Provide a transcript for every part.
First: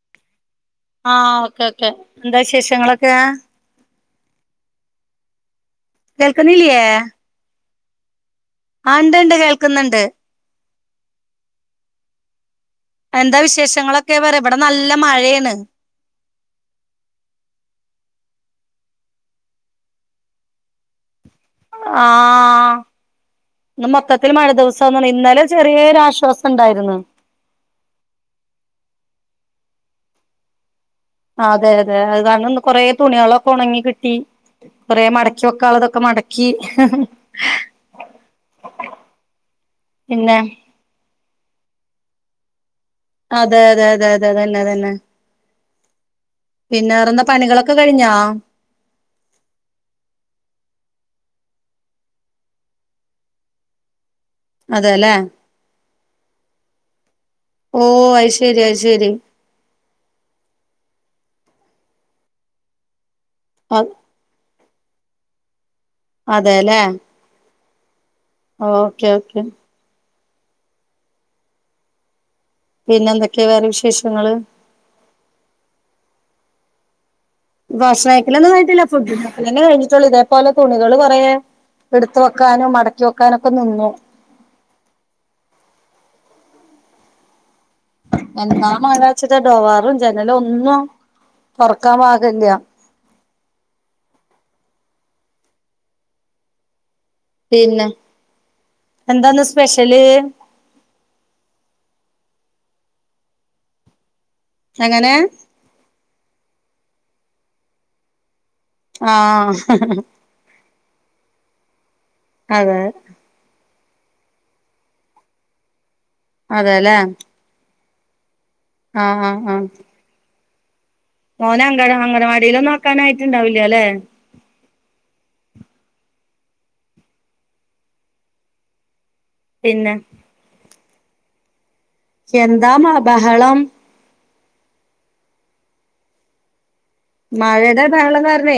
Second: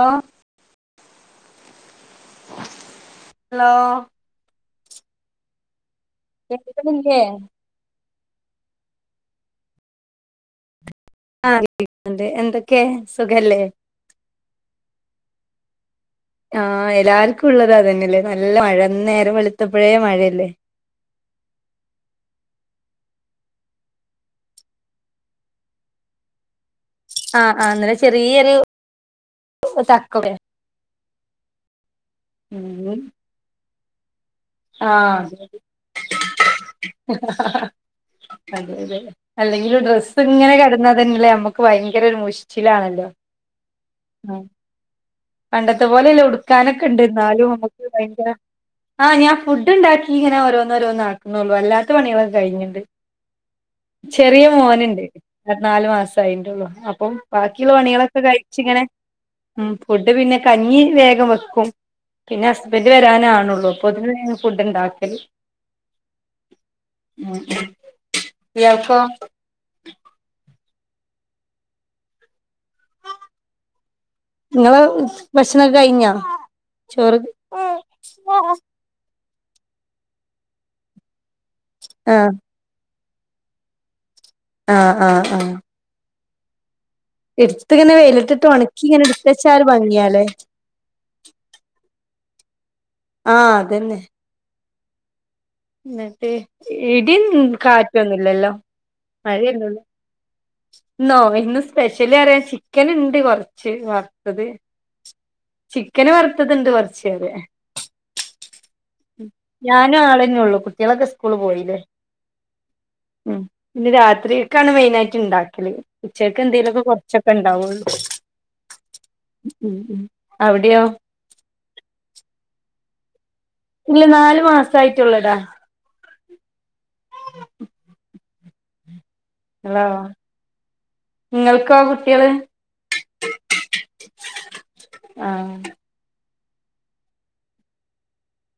ഓ ആ okay okay എന്താ വിശേഷങ്ങളൊക്കെ ഹലോ കേൾക്കുന്നില്ലേ കേൾക്ക്ണ്ല്ലേ ആണ്ട് ണ്ട് കേൾക്കുന്നുണ്ട് ആ കിട്ടി [unintelligible] എന്ത് എന്താ വിശേഷങ്ങളൊക്കെ പറ ഇവിടെ നല്ല മഴയാണ് ആ എല്ലാവർക്കും ഉള്ളത അതന്നെയല്ലേ നല്ല മഴ നേരം വളുത്തപ്പഴേ മഴയല്ലേ ആഹ് ഇന്ന് മൊത്തത്തിൽ മഴ ദിവസാന്ന് ഇന്നല ചെറിയൊരു ആശ്വാസം ഉണ്ടായിരുന്നു ആഹ് ആഹ് ഇന്നലെ ചെറിയൊരു തക്കേ അതെ അതെ അത് കാരണംന്ന് കൊറെ ഉം തുണിളൊക്കെ ഉണങ്ങി കിട്ടി കുറേ ആഹ് മടക്കി വെക്കാനുള്ളതൊക്കെ മടക്കി അതെ അതെ അല്ലെങ്കിൽ ഡ്രസ് പിന്നെ ഇങ്ങനെ കട എന്ന തന്നെയല്ലേ നമ്മുക്ക് ഭയങ്കര ഒരു മുശിച്ചിലാണല്ലോ അതെ തെ തെ തെ അതന്നെ അതന്നെ പണ്ടത്തെ പോലെല്ല ഉടുക്കാനൊക്കെ പിന്നെ ഉണ്ട് വേറെന്താ ഈന്നാലും പണികളൊക്കെ നമുക്ക് കഴിഞ്ഞോ ഭയങ്കര ആ ഞാൻ ഫുഡ്ണ്ടാക്കി ഇങ്ങനെ ഓ രോന്ന ഓരോന്ന ആക്കുന്നുള്ളു അല്ലാത്ത പണികളും കഴിഞ്ഞട്ടണ്ട് ചെറിയ മോനുണ്ട് അതെല്ലേ പ നാല് മാസ ആയിണ്ടുള്ളു അപ്പം ബാക്കിയുള്ള ഓ പണികളൊക്കെ അത് ശരി അത് കഴിച്ചിങ്ങനെ ശരി ഉം ഫുഡ് പിന്നെ കഞ്ഞി വേഗം വെക്കും പിന്നെ ഹസ്ബൻഡ് വരാൻ ആണുള്ളൂ അപ്പോ അതിനുള്ളി ഫുഡ് ഉണ്ടാക്കൽ അതെല്ലേ ഉം ഉം ഓക്കേ ഓക്കെ പിന്നെ എന്തൊക്കെയാ വേറെ വിശേഷങ്ങള് നിങ്ങള് ഭക്ഷണക്കെ കഴിഞ്ഞാ ചോറ് ഫുഡൊക്കെ തന്നെ കഴിഞ്ഞിട്ടുള്ളൂ ഇതേപോലെ തുണികള് കുറേ എടുത്ത് വെക്കാനും മടക്ക ചോക്കാനൊക്കെ നിന്നു ആഹ് ആഹ് ആഹ് എടുത്തിങ്ങനെ വെ എന്നാ മാലാച്ചിട്ട ഡോവാറും ജനല ഒന്നും തൊറക്കാൻ പാകില്ല ആഹ് അതന്നെ എന്നിട്ടേ ഇടിയും പിന്നെ കാറ്റൊന്നുമില്ലല്ലോ എന്താന്ന് മഴയൊന്നുമല്ല [unintelligible] ഇന്നോ ഇന്ന് സ്പെഷ്യലി പറയാൻ ചിക്കൻ ഉണ്ട് കുറച്ച് വറുത്തത് എങ്ങനെ ചിക്കന് വറുത്തത്ണ്ട് കുറച്ചത ആഹ് ഞാനും ആളന്നെ ഉള്ളു കുട്ടികളൊക്കെ സ്കൂള് പോയില്ലേ അതെ ഉം പിന്നെ രാത്രിക്കാണ് മെയിന ആയിട്ട് ഉണ്ടാക്കല് ഉച്ചക്ക് എന്തെങ്കിലുമൊക്കെ അതെല്ലേ കുറച്ചൊക്കെ ഉണ്ടാവുള്ളൂ ആഹ് അവിടെയാ മോനെ അങ്കട അങ്കനവാടിൽ ഒന്നോക്കാനായിട്ട് ഉണ്ടാവില്ല അല്ലേ ഇല്ല നാല് മാസ ആയിട്ടുള്ളടാ ഹലോ പിന്നെ നിങ്ങൾക്കോ എന്താ മാ ബഹളം ആഹ മഴയുടെ ബഹളം കാരണെ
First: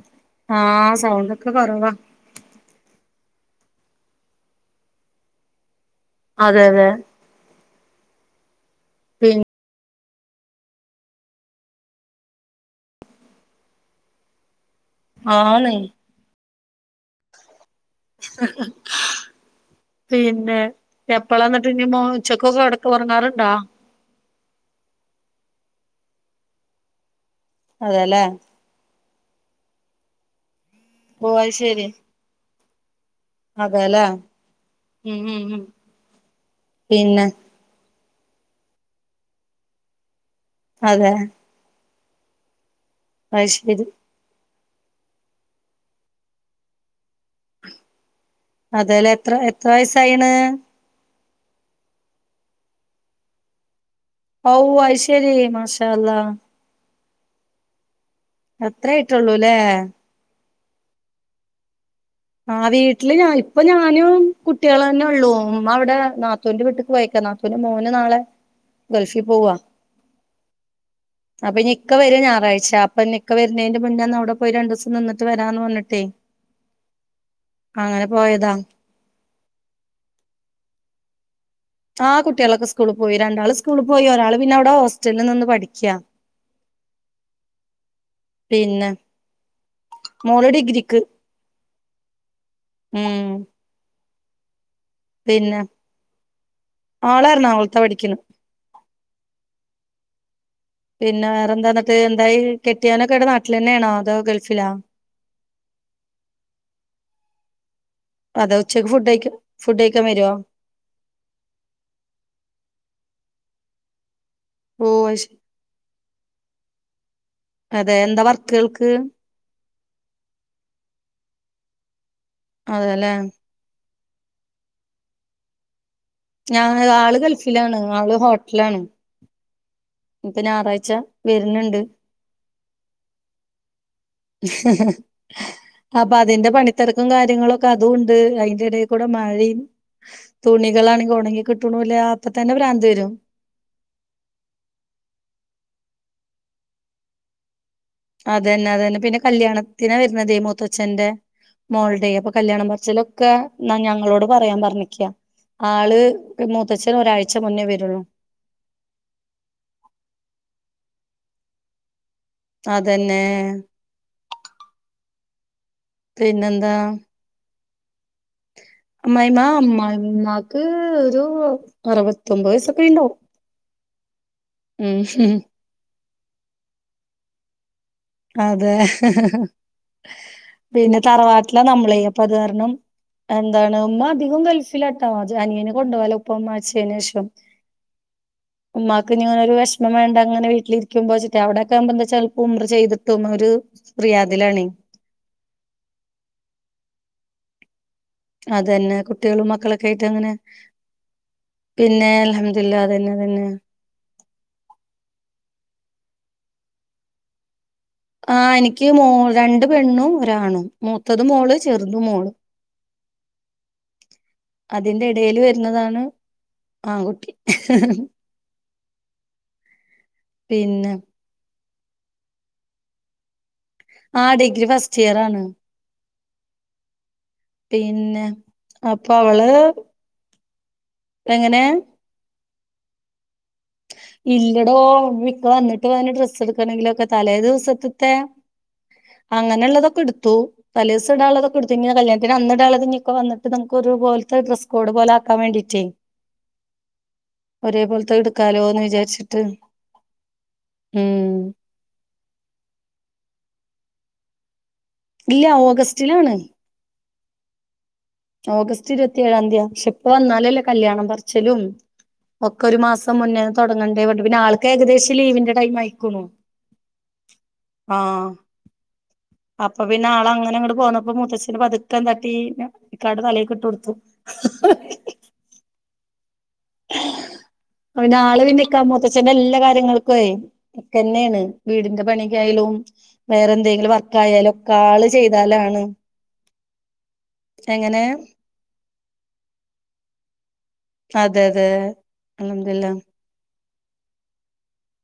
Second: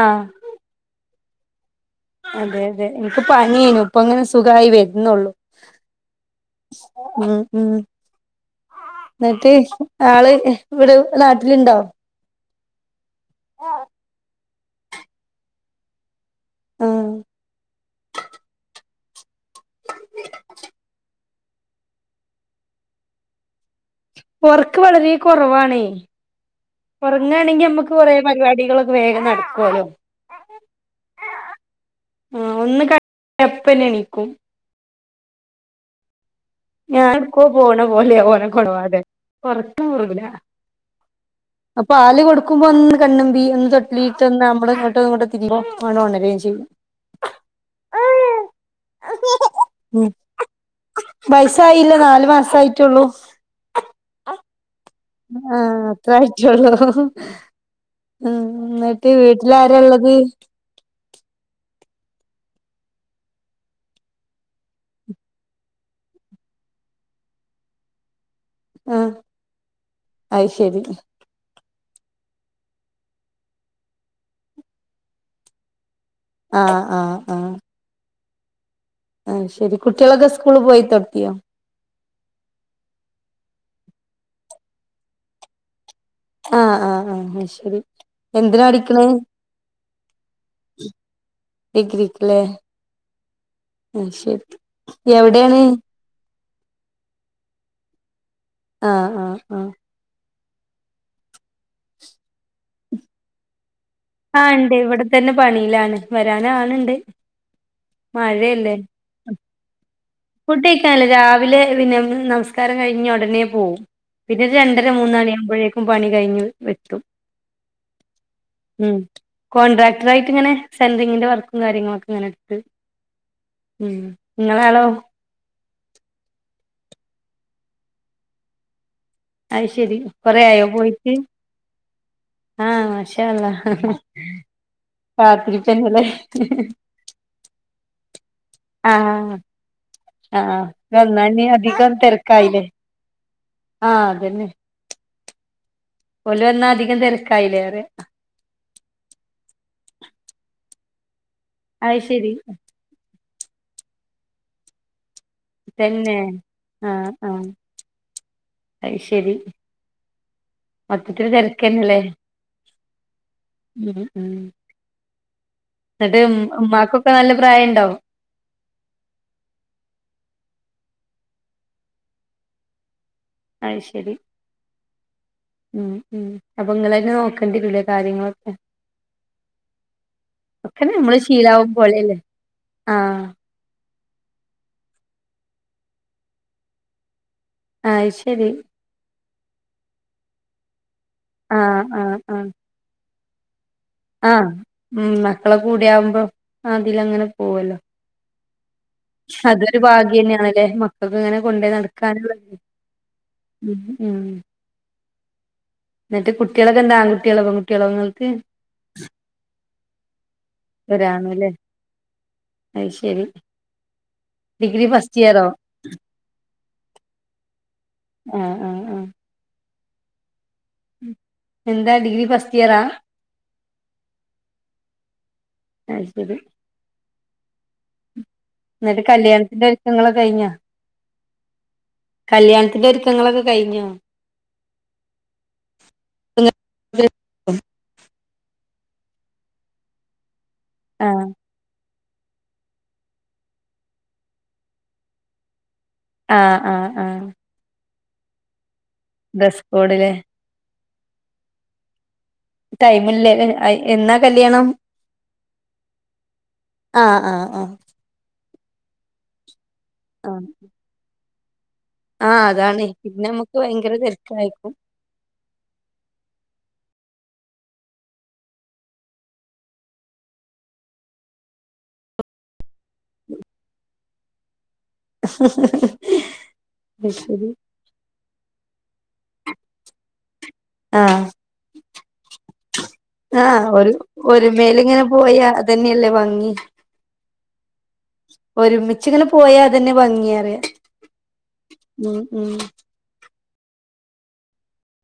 ആഹ് ആഹ സൗണ്ട് ഒക്കെ കൊറവ അതെ അതെ എനിക്ക് പനിയനു ഇപ്പ അങ്ങനെ സുഖമായി വരുന്നുള്ളൂ അതെ അതെ ഉം ഉം പി എന്നിട്ട് ആള് ഇവിടെ നാട്ടിലുണ്ടാേ? ആണ് ആഹ ഹ ഹ പിന്നെ എപ്പള ന്നിട്ട് ഇനി മോൻ ഉച്ചക്കൊക്കെ ഇടക്ക് ഉറങ്ങാറുണ്ടോ? ഉറക്ക് വളരെ കുറവാണേ ഉറങ്ങാണെങ്കി നമ്മുക്ക് കുറെ അതെല്ലേ പരിപാടികളൊക്കെ വേഗം നടക്കുവാലോ ഓ അത് ശരി ആഹ് ഒന്ന് കെ അതെല്ലേ ഉം ഉം ഉം ഞാൻ ഇപ്പോ പോണ പോലെയാ ഓനെ കൊണവാതെ ഒറക്കം പോവുല അതെ പാല് കൊടുക്കുമ്പോ ഒന്ന് കണ്ണമ്പി അത് ഒന്ന് ശരി തൊട്ടിലി ത്തും നമ്മ അങ്ങോട്ട ഇങ്ങോട്ട് തിരിയുമ്പം ഓണ് ഒണരുകയും ചെയ്യും അതേലേ എത്ര എത്ര വയസായിണ് വൈസായില്ലാ നാല് മാസായിട്ടുള്ളൂ ഓഹ് അശ് ആഹ അത്രായിട്ടൊള്ളു ഉം അത്രേ എന്നിട്ട് ആയിട്ടുള്ളൂല്ലേ വീട്ടിലാരാള്ളത് ആഹ് വീട്ടില് ഞാൻ ഇപ്പൊ ഞാനും കുട്ടികളന്നെ ഉള്ളൂ ഉമ്മ അവടെ നാ ത്തുന്റെ വീട്ടേക്ക് പോയേക്കാ നാത്തുന്റെ മോന് നാളെ ഗൾഫീ പോവുവ അയ്ശെരി അപ്പൊ ഇനി ഇക്ക വര ഞായറാഴ്ച അപ്പയിനി ഇക്ക വരണെന്ന് മുന്നേന്ന് അവടെ പോയി രണ്ടൂസം നിന്നട്ട് വരാന്ന് പറഞ്ഞിട്ടേ ആഹ ആഹ ആഹ അങ്ങനെ പോയതാ ആഹ ശെരി കുട്ടിയോളൊക്കെ സ്കൂളി പോയി തൊടങ്ങിയോ? ആഹ് കുട്ടിയോളൊക്കെ സ്കൂളി പോയി രണ്ടാള് സ്കൂളി പോയി ഒരാള് പിന്നവ്ടെ ഹോസ്റ്റലിൽ നിന്ന് പഠിക്കാ ആഹ് ആഹ് ആഹ് ആഹ് ശെരി എന്തിനാ പിന്നെ പടിക്കണേ മോള് ഡിഗ് ഡിഗ്രിക്കല്ലേ ഉം അയ്ശെരി പിന്നെ മോളെർണാകുളത്താ പഠിക്കുന്നെ ആഹ ആഹ ആഹ പിന്നെ വേറെന്താ എന്നിട്ട് എന്തായി കെട്ടിയാനൊക്കെ ഇവടെ നാട്ടിലന്നെയാണോ? ആഹ് ഇണ്ടേ ഇവടെതന്നെ പണിയിലാണ് വരാനാണ് ണ്ട് അതോ ഉച്ചയ്ക്ക് ഫുഡയ്ക്കാ ഫുഡയ്ക്കാൻ വരോ ഫുഡ്ഡയ്ക്കാൻല്ല രാവിലെ പിന്നെ നമസ്കാരം കഴിഞ്ഞ ഒടനെ പോകും പിന്നെ ഓ രണ്ടര അയ്ശരി മൂന്നണിയാവുമ്പോഴേക്കും പണി കഴിഞ്ഞ് എത്തും അതെ എന്താ വർക്ക്ആൾക്ക് കോൺട്രാക്ടറായിട്ട് ഇങ്ങനെ സെൻറിങ്ങിന്റെ വർക്കും കാര്യങ്ങളു ഒക്കെ ഇങ്ങനെട്ത് അതെല്ലേ ഉം ങ്ങളാളോ ഞാഹ് ആള് ഗൾഫിലാണ് ആള് ഹോട്ടലാണ് അയ്ശെരി കൊറെയായോ പോയിട്ട് വെര്ന്ന്ണ്ട് ആഹ് മാശാഅള്ളാഹ് അപ്പ അതിന്റെ പണിത്തെരക്കും കാര്യങ്ങളൊക്കെ അതും ഉണ്ട് അയ് ൻ്റെടേക്കൂടെ ആഹ് മഴിം ആഹ് തുണികളാണെങ്കി വന്നാ ഒണങ്ങി ഇനി അധികം കിട്ടുണൂല്ലാ അപ്പൊ തന്നെ തിരക്കായില്ലേ ഭ്രാന്തുവെരും ആഹ് അതെന്നെ ഓലുവന്നാ അതികം തെരക്കായില്ലേ അതന്നെ അതന്നെ പിന്നെ കല്ല്യാണത്തിനാ വരുന്നതേ മൂത്തച്ഛന്റെ അത് മോൾടേയ് ശരി അപ്പൊ കല്ല്യാണം പർ ച്ചിലൊക്കെന്നാ ഞങ്ങളോട് പറയാൻ പറഞ്ഞ്ക്ക്യാ ആള് തന്നെ മൂത്തച്ഛൻ ഒരാഴ്ച മുന്നേ വരൂള്ളൂ അയ്ശെരി മൊത്തത്തില് തെരക്കന്നല്ലേ അതന്നേ ഉം ഉം ന്നിട്ട് ഉമ് പിന്നെന്താ ഉമ്മാക്കൊക്കെ നല്ല പ്രായണ്ടോ അമ്മായിമ്മാ അമ്മായിമാക്ക് ഒരു അറുപത്തൊമ്പത് വയസ്സൊക്കെ ആയ്ണ്ടാവും അയ്ശരി ഉം ഉം ഉം അപ്പൊ നിങ്ങളന്നെ നോക്കേണ്ടി വരു അതെ ഒക്കെ പിന്നെ നമ്മള് തറവാട്ടിലാ ശീലാവും നമ്മളെ പോലെയല്ലേ അപ്പൊ അതുകാരണം ആഹ് എന്താണ് ഉമ്മാ അധികവും ഗൾഫിലാട്ടാ അജ് അനിയന് കൊണ്ടു പോവലാ ഉപ്പ ഉമ്മ മരിച്ചേനേഷം ആയ്ശെരി ഉമ്മാക്കിങ്ങനെ ഒരു വെഷമം വേണ്ടാ അങ്ങനെ വീട്ടിലിരിക്കുമ്പോച്ചിട്ടേ ആഹ് അവടൊക്കാവുമ്പോ ആഹ് എന്താചാൽ ആഹ് ഉംറ ചെയ്ത് തും ഒരു ആഹ് റിയാദിലാണേ ഉം മക്കളെ കൂടി ആവുമ്പോ അതില ങ്ങനെ പോവല്ലോ. അതന്നെ കുട്ടികളും അതൊരു മക്കളൊക്കെ ആയിട്ട് അങ്ങനെ ഭാഗ്യന്നേണ്ല്ലേ മക്കൾക്ക് ഇങ്ങനെ കൊണ്ട് പിന്നെ നടക്കാനു അൽഹംദുലില്ലാ അതന്നെ അതന്നെ ഉം ഉം ന്നിട്ട് കുട്ടികളൊക്കെന്താ ആൺക്കുട്ടികളോ, പെൺകുട്ടികളോ ങ്ങൾ ആഹ് എനിക്ക് മൂ രണ്ട് പെണ്ണും ഒരാണും. മൂത്തത് വരാണല്ലേ മോള് ചെറുതുമോള് അത് ശരി ഡിഗ്രി അതിന്റെ ഫസ്റ്റ് എടേല് ഇയറോ വരുന്നതാണ് ആൺകുട്ടി. ആഹ് ആഹ് ആഹ് പിന്നെ ഉം എന്താ ഡിഗ്രി ഫസ്റ്റ് ഇയറാ? ആഹ് ഡിഗ്രി ഫസ്റ്റ് ഇയറാണ്. അത് ശരി പിന്നെ? ന്നിട്ട് അപ്പൊ അവള് കല്ല്യാണത്തിന്റെ ഒരുക്കങ്ങള് കഴിഞ്ഞോ? എങ്ങനെ? കല്ല്യാണത്തിന്റെ ഒരുക്കങ്ങളൊക്കെ കഴിഞ്ഞോ? ഇല്ലടോ ഇക്ക വന്നിട്ട് വേണം ഡ്രസ്സ് എടുക്കണമെങ്കിലൊക്കെ തലേ ദിവസത്ത്ത്തേ അങ്ങനെള്ളതൊക്കെ എടുത്തു തലേദിവസ ആഹ് ഇടാനുള്ളതൊ ക്കെടുത്തു ഇന്നി കല്ല്യാണത്തിന് അന്ന് ഇടാനുള്ളത് ഇനി ഇക്ക വന്നിട്ട്നമ്മുക്ക് ഒരു പോലത്തെ ഡ്രസ് കോഡ് പോലെ ആക്കാൻ വേണ്ടിയിട്ടേ. ആഹ് ആഹ് ആഹ് ഒരേപോൽത്തെ എടുക്കാലോന്ന് വിചാരിച്ചു. ഡ്രസ്കോഡ്ല്ലേ? ഉം ടൈമില്ലേല്ലേ എന്നാ കല്യാണം? ഇല്ല ഓഗസ്റ്റിലാണ്. ആഹ്ആഹ്ആഹ് ഓഗസ്റ്റ് ഇരുപത്തി ഏഴാം തീയതിയയാ. പക്ഷെ ഇപ്പ ആഹ് വന്നാലല്ലേ കല്യാണം പറിച്ചലും ആഹ് ഒക്കെ ഒരു അതാണ് മാസം പിന്നെ മുന്നേന്ന് നമ്മുക്ക് ഭയങ്കര തുടങ്ങണ്ടേ വേണ്ട പിന്നെ ആൾക്ക് തിരക്കായിരിക്കും ഏകദേശം ലീവിന്റെ ടൈം ആയി. ക്ക്ണു ആഹ് അപ്പൊ പിന്നെ ആള് അങ്ങനെ ഇങ്ങട്ട് പോന്നപ്പോ മുത്തച്ഛന് പതുക്കെന്താട്ടി ഇക്കാന്റെ തലേക്ക് ഇട്ട് കൊടുത്തു. [inaudible] അഹ് ശരി അപ്പൊ പിന്നെ ആള് പിന്നെ ഇക്ക മൂത്തച്ഛ്ന്റെ എല്ലാ കാര്യങ്ങൾകൊയ് ആഹ് ഇക്കന്നെണ് വീടിന്റെ പണിക്കായാലും വേറെ ആഹ് ഒരു എന്തെങ്കിലും വർക്കായാലും ഒക്കെ ആള് ചെയ്താലാണ് ല്ലേ ഭംഗി എങ്ങനെ? ഒരുമിച്ചിങ്ങനെ പോയാ അതന്നെ ഭംഗിയേറയാ. അതെ അതെ അല്ഹംദുലില്ലാ.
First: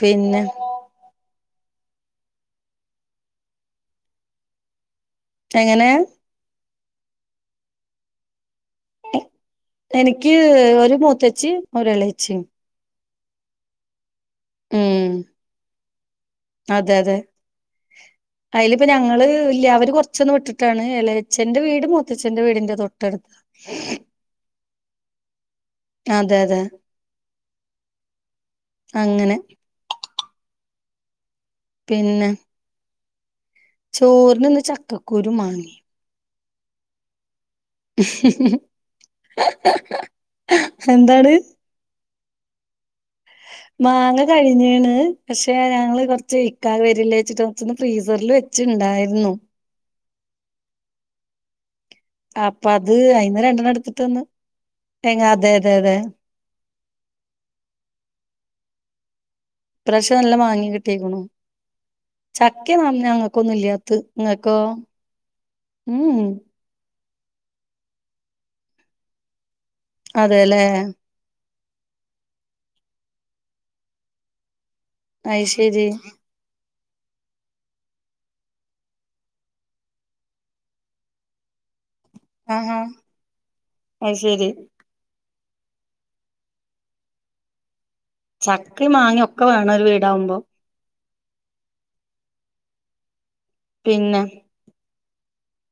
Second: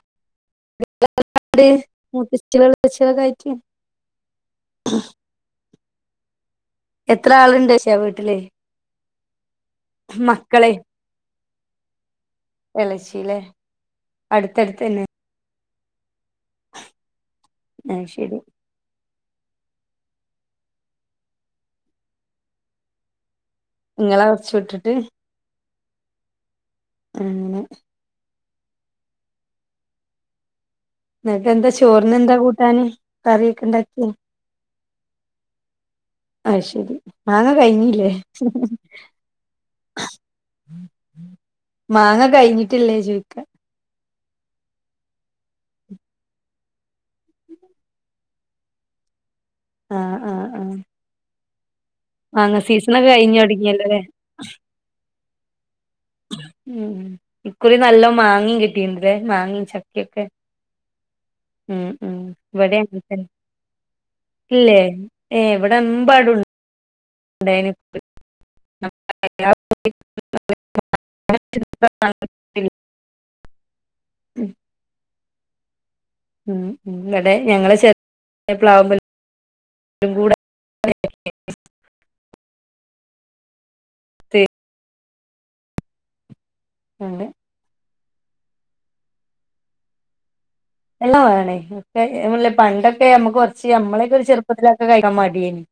പിന്നെ [unintelligible] മൂത്തചേളും എളേച്ചേളും ഒക്കായിട്ട് എങ്ങനെ? എത്ര ആളുണ്ട് ചോദിച്ചാ വീട്ടില്? എനിക്ക് മക്കളെ ഒരു മൂത്തച്ചി ഒരു ഇളേച്ചി. ഇളേച്ചി ല്ലേ? ഉം അതെ അതെ അത് ശരി. ഇപ്പൊ ഞങ്ങള് ഇല്ല അവര് കുറച്ചൊന്ന് വിട്ടിട്ടാണ് എളയച്ഛ്ന്റെ വീടും മത്തച്ഛ് ന്റെ വീടിന്റെ തൊട്ടടുത്ത് ഇങ്ങള കുറച്ചു വിട്ടിട്ട്- അതെ അതെ അങ്ങനെ അങ്ങനെ ന്നട്ടെന്താ ചോറിനെന്താ കൂട്ടാന് കറിയൊക്കണ്ടാ ചോർനിന്ന് ചക്കക്കൂരൂം മാങ്ങി അഹ് ശരി മാങ്ങ കഴ്ഞ്ഞീല്ലേ എന്താണ് മാങ്ങ കഴ്ഞ്ഞിട്ടില്ലേ ചോയ്ക്ക മാങ്ങ കഴിഞ്ഞീണ് പക്ഷെ ഞങ്ങള് കൊർച്ച് ഇക്കാ വരല്ലേച്ചിട്ട് കുറച്ചൊന്ന് ഫ്രീസറില് വെ ച്ച് ണ്ടായിരുന്നു ആഹ് ആഹ് ആഹ് മാങ്ങ അപ്പ അത് സീസണൊക്കെ കഴിഞ്ഞ് അയ്ന്ന് തൊടങ്ങിയല്ലോ ല്ലേ രണ്ടെണ്ണട്ത്തിട്ടൊന്ന് എങ്ങതെതെ അതെ ഉം ഇക്കുറി നല്ലം മാങ്ങി കിട്ടീണ്ട്ല്ലേ മാങ്ങി ഇപ്രാവ്ശ്യം നല്ലം മാങ്ങി കിട്ടിക്കുണു ഉം ഉം ചക്കേ ഇവിടെ നൽ അങ്ങനെ തന്നെ ഞങ്ങക്കൊന്നുല്ലാത്തത് ഇങ്ങക്കോ? ഇല്ലേ ഏഹ് ഇവിടെ ഉംഉം അതെല്ലേ [unintelligible] [unintelligible] അയ് ശരി ഉം ഉം വടെ ഞങ്ങളെ ചെർ [unintelligible] പ്ലാവുമ്മൽ [unintelligible] ആഹ് ആഹ് അയ് ശരി ഉണ്ട് ചക്കിം മാങ്ങി ഒക്കെ വാണൊരു വീടാവുമ്പോ എല്ലാം വാണെയ് ഒക്കെ ഞാൻ പർഞ്ഞീലേ പണ്ടൊക്കെ നമ്മുക്ക് കൊർച്ച് പിന്നെ നമ്മളെക്കൊരു ചെർപ്പത്തിലൊക്കെ അതൊക്കെ കഴിക്കാൻ മടിയേനി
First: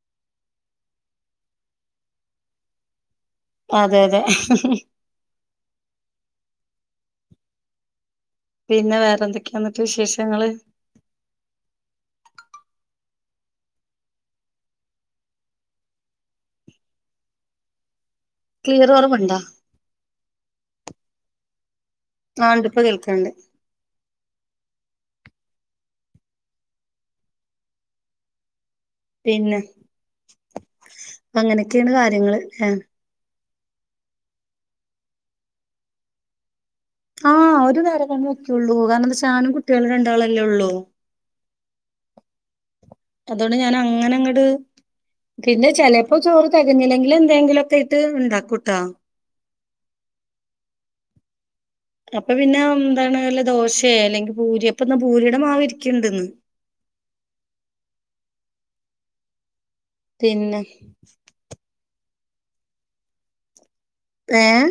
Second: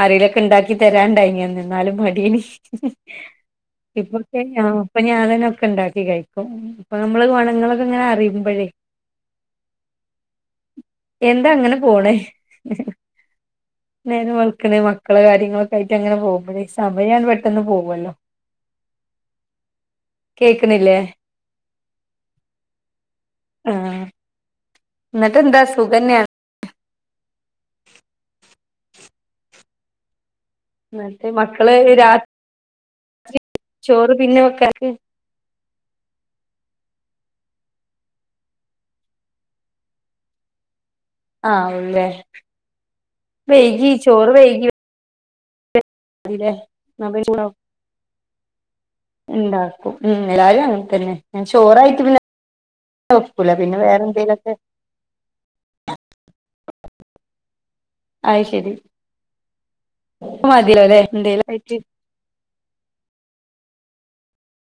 ആരോലെക്കെ ഇണ്ടാക്കി തരാൻ ഇണ്ടായിനി അന്ന് എന്നാലും മടിയേനി അതെ [unintelligible] അതെ ഇപ്പൊ ഞാനെന്നെ ഒക്കെണ്ടാക്കി കഴിക്കും ഇപ്പൊ നമ്മള് ഗൊണങ്ങളൊക്കെങ്ങനെ അറിയുമ്പഴേ പിന്നെ വേറെന്തൊക്കെയാന്നട്ട് വിശേഷങ്ങള് എന്താ അങ്ങനെ പോണ് നേരം വെൾക്ക്ണ് മക്കളെ കാര്യങ്ങളൊക്കെ ആയിട്ട് അങ്ങനെ പോകുമ്പോഴേ സമയണ് പെട്ടന്ന് പോവോല്ലോ ക്ലിയർ കുറവ്ണ്ടോ കേക്ക്ണില്ലേ ആഹ് ഇണ്ട് ഇപ്പൊ കേൾക്ക്ണ്ട് ആഹ് ഇന്നിട്ട് എന്താ സുഖന്നെ പിന്നെ എന്നിട്ട് അങ്ങനെയൊക്കെയാണ് കാര്യങ്ങള് ഏ പിൻ ചോറ് പിന്നെ വെക്കാക്കി ആഹ് ഒരു നേരെന്നെ വെക്കെുള്ളൂ കാരണം എന്തേച്ചാ ഞാനും കുട്ട്യാളും രണ്ടാളല്ലേ ഉള്ളൂ ആഹ് ഒള്ളൂല്ലേ അതുകൊണ്ട് ഞാൻ വൈകി അങ്ങനെ ചോറ് അങ്ങട് വൈകി പിന്നെ ചെലേപ്പോ ചോറ് മതില്ലേ എന്നാ തെകഞ്ഞിലെങ്കി എന്തെകിലൊക്കെയിട്ട് ഇണ്ടാക്കുട്ടോ ഇണ്ടാക്കും ഉം എല്ലാരും അങ്ങനെതന്നെ ഞാൻ ചോറായി അപ്പൊ പിന്നെ എന്താണ് വല്ല ദോശേ അല്ലെങ്കിൽ എന്തേലൊക്കെ ബൂരി ഇപ്പോന്ന ബൂരിയുടെ മാവിരിക്ക്ണ്ട്ന്ന് അയ് ശരി പിന്നെ മതിലോലേ എന്തേലൊക്കായ്റ്റ് ഏഹ്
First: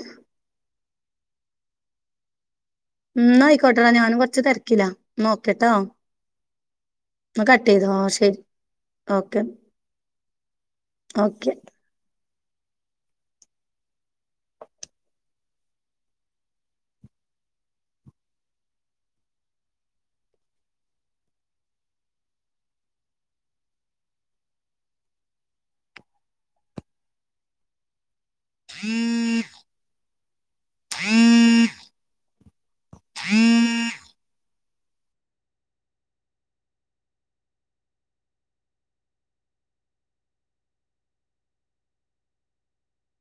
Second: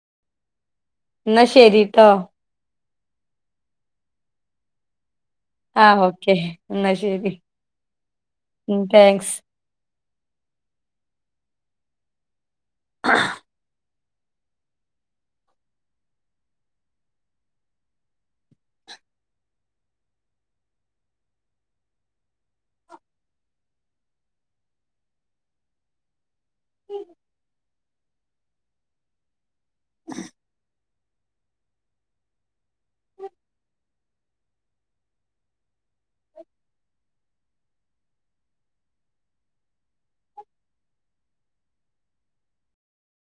ഇന്നാ ശരിട്ടോ ഇന്നായിക്കോട്ടെ ഞാനും കൊർച്ച് തെര്ക്കിലാ നോക്കോട്ടെ ആഹ് ഓക്കെ ന്നാ ശരി ചെയ്തോ ശരി താങ്ക്സ് ഓക്കെ ഓക്കെ